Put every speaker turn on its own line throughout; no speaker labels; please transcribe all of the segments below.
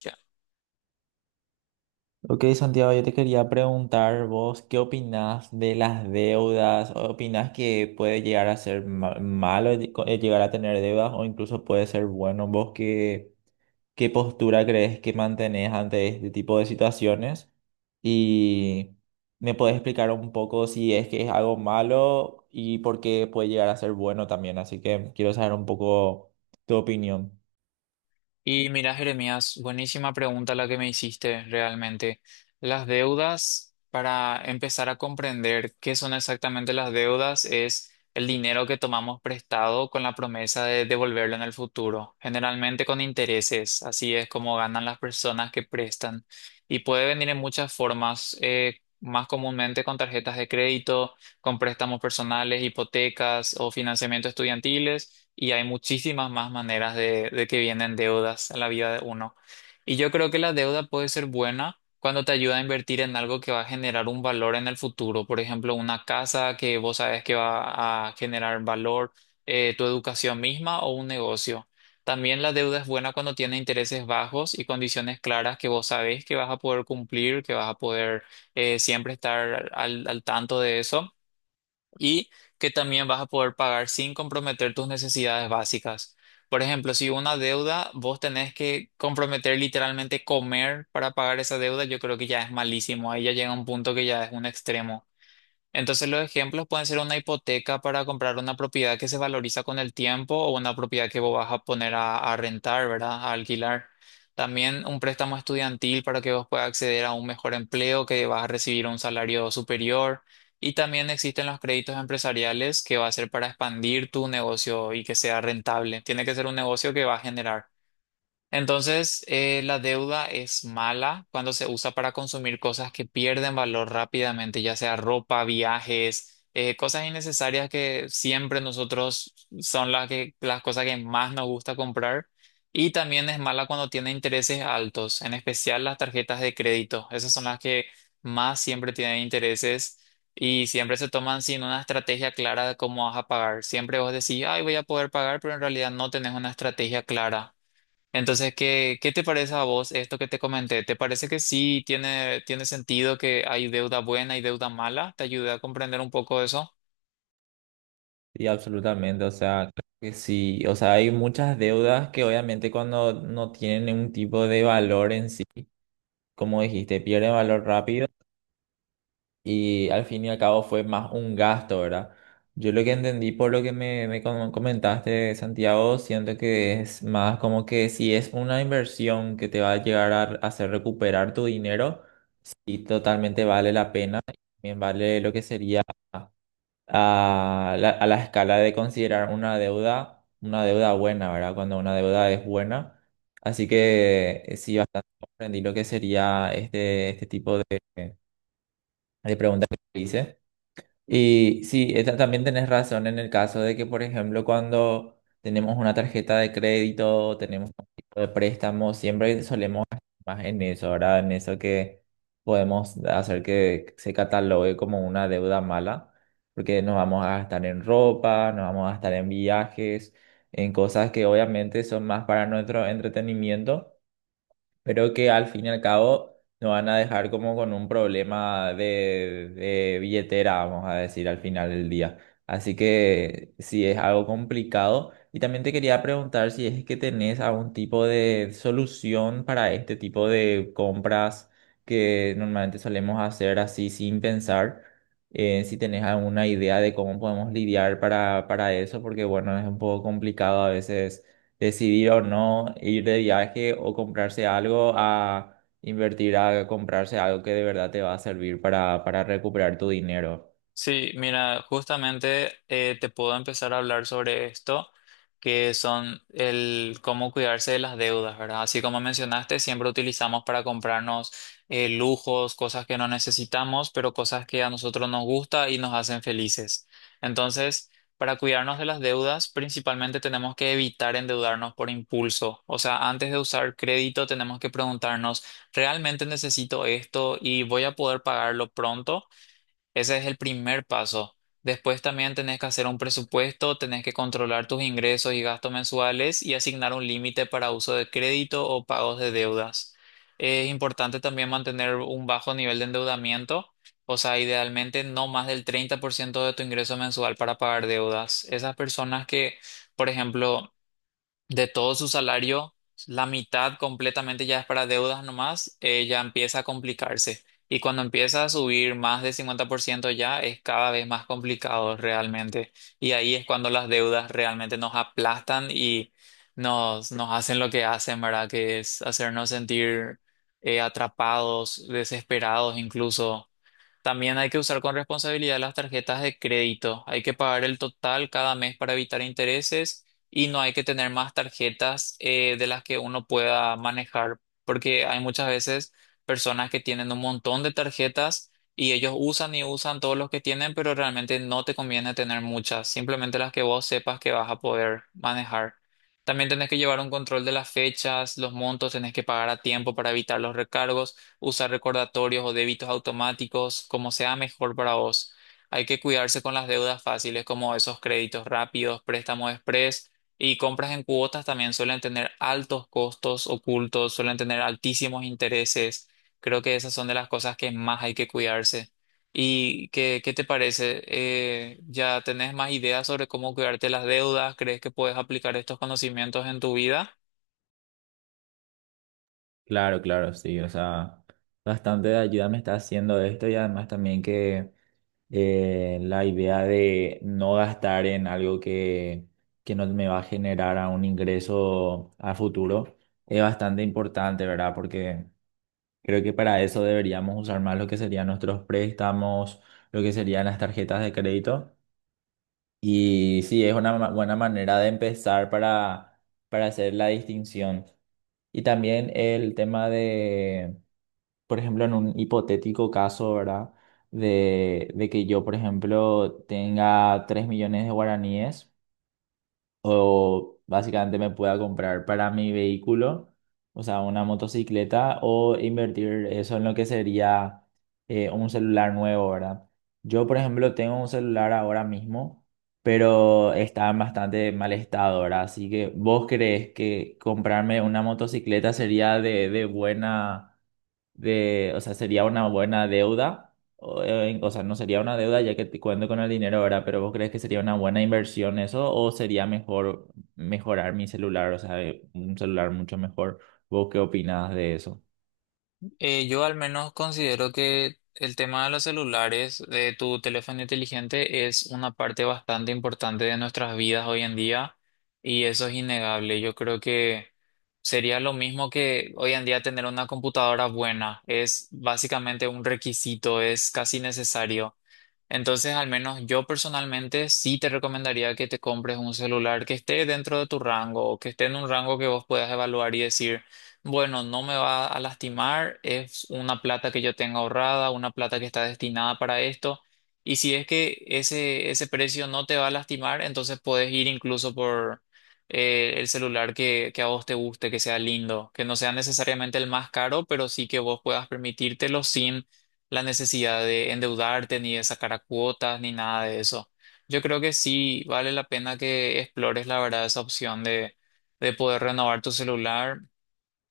Ya.
Ok, Santiago, yo te quería preguntar vos, ¿qué opinás de las deudas? ¿Opinás que puede llegar a ser malo el llegar a tener deudas o incluso puede ser bueno? ¿Vos qué postura crees que mantenés ante este tipo de situaciones? Y me puedes explicar un poco si es que es algo malo y por qué puede llegar a ser bueno también. Así que quiero saber un poco tu opinión.
Y mira, Jeremías, buenísima pregunta la que me hiciste realmente. Las deudas, para empezar a comprender qué son exactamente las deudas, es el dinero que tomamos prestado con la promesa de devolverlo en el futuro, generalmente con intereses. Así es como ganan las personas que prestan. Y puede venir en muchas formas, más comúnmente con tarjetas de crédito, con préstamos personales, hipotecas o financiamiento estudiantiles. Y hay muchísimas más maneras de que vienen deudas a la vida de uno. Y yo creo que la deuda puede ser buena cuando te ayuda a invertir en algo que va a generar un valor en el futuro. Por ejemplo, una casa que vos sabes que va a generar valor, tu educación misma o un negocio. También la deuda es buena cuando tiene intereses bajos y condiciones claras que vos sabés que vas a poder cumplir, que vas a poder siempre estar al tanto de eso y que también vas a poder pagar sin comprometer tus necesidades básicas. Por ejemplo, si una deuda, vos tenés que comprometer literalmente comer para pagar esa deuda, yo creo que ya es malísimo. Ahí ya llega un punto que ya es un extremo. Entonces los ejemplos pueden ser una hipoteca para comprar una propiedad que se valoriza con el tiempo o una propiedad que vos vas a poner a rentar, ¿verdad? A alquilar. También un préstamo estudiantil para que vos puedas acceder a un mejor empleo, que vas a recibir un salario superior. Y también existen los créditos empresariales que va a ser para expandir tu negocio y que sea rentable. Tiene que ser un negocio que va a generar. Entonces, la deuda es mala cuando se usa para consumir cosas que pierden valor rápidamente, ya sea ropa, viajes, cosas innecesarias que siempre nosotros son las que, las cosas que más nos gusta comprar. Y también es mala cuando tiene intereses altos, en especial las tarjetas de crédito. Esas son las que más siempre tienen intereses y siempre se toman sin una estrategia clara de cómo vas a pagar. Siempre vos decís, ay, voy a poder pagar, pero en realidad no tenés una estrategia clara. Entonces, ¿qué te parece a vos esto que te comenté? ¿Te parece que sí tiene sentido que hay deuda buena y deuda mala? ¿Te ayuda a comprender un poco eso?
Sí, absolutamente, o sea, creo que sí, o sea, hay muchas deudas que obviamente cuando no tienen un tipo de valor en sí, como dijiste, pierde valor rápido y al fin y al cabo fue más un gasto, ¿verdad? Yo lo que entendí por lo que comentaste, Santiago, siento que es más como que si es una inversión que te va a llegar a hacer recuperar tu dinero, sí, totalmente vale la pena, también vale lo que sería a la escala de considerar una deuda buena, ¿verdad? Cuando una deuda es buena. Así que sí, bastante comprendí lo que sería este, este tipo de preguntas que hice. Y sí, también tenés razón en el caso de que, por ejemplo, cuando tenemos una tarjeta de crédito, tenemos un tipo de préstamo, siempre solemos gastar más en eso, ¿verdad? En eso que podemos hacer que se catalogue como una deuda mala, porque nos vamos a gastar en ropa, nos vamos a gastar en viajes, en cosas que obviamente son más para nuestro entretenimiento pero que al fin y al cabo nos van a dejar como con un problema de billetera, vamos a decir, al final del día. Así que sí es algo complicado. Y también te quería preguntar si es que tenés algún tipo de solución para este tipo de compras que normalmente solemos hacer así sin pensar. Si tenés alguna idea de cómo podemos lidiar para eso, porque bueno, es un poco complicado a veces decidir o no ir de viaje o comprarse algo a invertir a comprarse algo que de verdad te va a servir para recuperar tu dinero.
Sí, mira, justamente te puedo empezar a hablar sobre esto, que son el cómo cuidarse de las deudas, ¿verdad? Así como mencionaste, siempre utilizamos para comprarnos lujos, cosas que no necesitamos, pero cosas que a nosotros nos gusta y nos hacen felices. Entonces, para cuidarnos de las deudas, principalmente tenemos que evitar endeudarnos por impulso. O sea, antes de usar crédito, tenemos que preguntarnos, ¿realmente necesito esto y voy a poder pagarlo pronto? Ese es el primer paso. Después también tenés que hacer un presupuesto, tenés que controlar tus ingresos y gastos mensuales y asignar un límite para uso de crédito o pagos de deudas. Es importante también mantener un bajo nivel de endeudamiento, o sea, idealmente no más del 30% de tu ingreso mensual para pagar deudas. Esas personas que, por ejemplo, de todo su salario, la mitad completamente ya es para deudas nomás, ya empieza a complicarse. Y cuando empieza a subir más de 50% ya es cada vez más complicado realmente. Y ahí es cuando las deudas realmente nos aplastan y nos hacen lo que hacen, ¿verdad? Que es hacernos sentir atrapados, desesperados incluso. También hay que usar con responsabilidad las tarjetas de crédito. Hay que pagar el total cada mes para evitar intereses y no hay que tener más tarjetas de las que uno pueda manejar, porque hay muchas veces personas que tienen un montón de tarjetas y ellos usan y usan todos los que tienen, pero realmente no te conviene tener muchas, simplemente las que vos sepas que vas a poder manejar. También tenés que llevar un control de las fechas, los montos, tenés que pagar a tiempo para evitar los recargos, usar recordatorios o débitos automáticos, como sea mejor para vos. Hay que cuidarse con las deudas fáciles como esos créditos rápidos, préstamos express y compras en cuotas también suelen tener altos costos ocultos, suelen tener altísimos intereses. Creo que esas son de las cosas que más hay que cuidarse. ¿Y qué te parece? ¿Ya tenés más ideas sobre cómo cuidarte las deudas? ¿Crees que puedes aplicar estos conocimientos en tu vida?
Claro, claro, sí, o sea, bastante de ayuda me está haciendo esto y además también que la idea de no gastar en algo que no me va a generar a un ingreso a futuro es bastante importante, ¿verdad? Porque creo que para eso deberíamos usar más lo que serían nuestros préstamos, lo que serían las tarjetas de crédito. Y sí, es una buena manera de empezar para hacer la distinción. Y también el tema por ejemplo, en un hipotético caso, ¿verdad? De que yo, por ejemplo, tenga 3 millones de guaraníes o básicamente me pueda comprar para mi vehículo, o sea, una motocicleta, o invertir eso en lo que sería un celular nuevo, ¿verdad? Yo, por ejemplo, tengo un celular ahora mismo, pero está en bastante mal estado, ¿verdad? Así que, ¿vos crees que comprarme una motocicleta sería de buena, de, o sea, sería una buena deuda? O sea, no sería una deuda ya que te cuento con el dinero ahora, pero ¿vos crees que sería una buena inversión eso o sería mejor mejorar mi celular, o sea, un celular mucho mejor? ¿Vos qué opinás de eso?
Yo al menos considero que el tema de los celulares, de tu teléfono inteligente, es una parte bastante importante de nuestras vidas hoy en día y eso es innegable. Yo creo que sería lo mismo que hoy en día tener una computadora buena. Es básicamente un requisito, es casi necesario. Entonces, al menos yo personalmente sí te recomendaría que te compres un celular que esté dentro de tu rango o que esté en un rango que vos puedas evaluar y decir. Bueno, no me va a lastimar, es una plata que yo tengo ahorrada, una plata que está destinada para esto. Y si es que ese precio no te va a lastimar, entonces puedes ir incluso por el celular que a vos te guste, que sea lindo, que no sea necesariamente el más caro, pero sí que vos puedas permitírtelo sin la necesidad de endeudarte, ni de sacar a cuotas, ni nada de eso. Yo creo que sí vale la pena que explores la verdad esa opción de poder renovar tu celular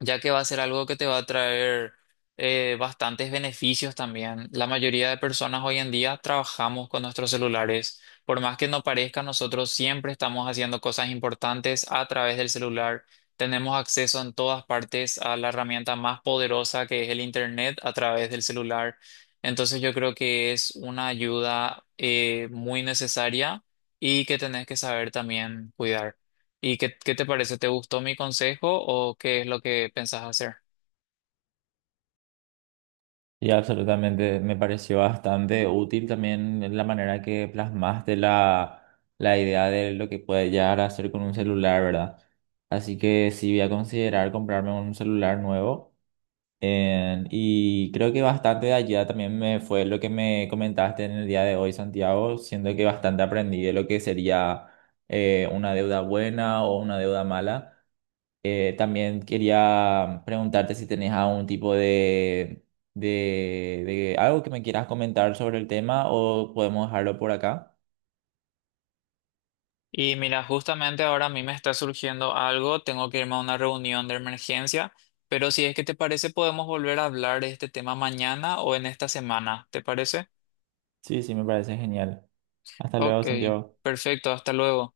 ya que va a ser algo que te va a traer bastantes beneficios también. La mayoría de personas hoy en día trabajamos con nuestros celulares. Por más que no parezca, nosotros siempre estamos haciendo cosas importantes a través del celular. Tenemos acceso en todas partes a la herramienta más poderosa que es el Internet a través del celular. Entonces yo creo que es una ayuda muy necesaria y que tenés que saber también cuidar. ¿Y qué te parece? ¿Te gustó mi consejo o qué es lo que pensás hacer?
Y absolutamente, me pareció bastante útil también la manera que plasmaste la, la idea de lo que puede llegar a hacer con un celular, ¿verdad? Así que sí voy a considerar comprarme un celular nuevo. Y creo que bastante de allá también me fue lo que me comentaste en el día de hoy, Santiago, siendo que bastante aprendí de lo que sería una deuda buena o una deuda mala. También quería preguntarte si tenés algún tipo de algo que me quieras comentar sobre el tema o podemos dejarlo por acá.
Y mira, justamente ahora a mí me está surgiendo algo, tengo que irme a una reunión de emergencia, pero si es que te parece podemos volver a hablar de este tema mañana o en esta semana, ¿te parece?
Sí, sí, me parece genial. Hasta luego,
Ok,
Santiago.
perfecto, hasta luego.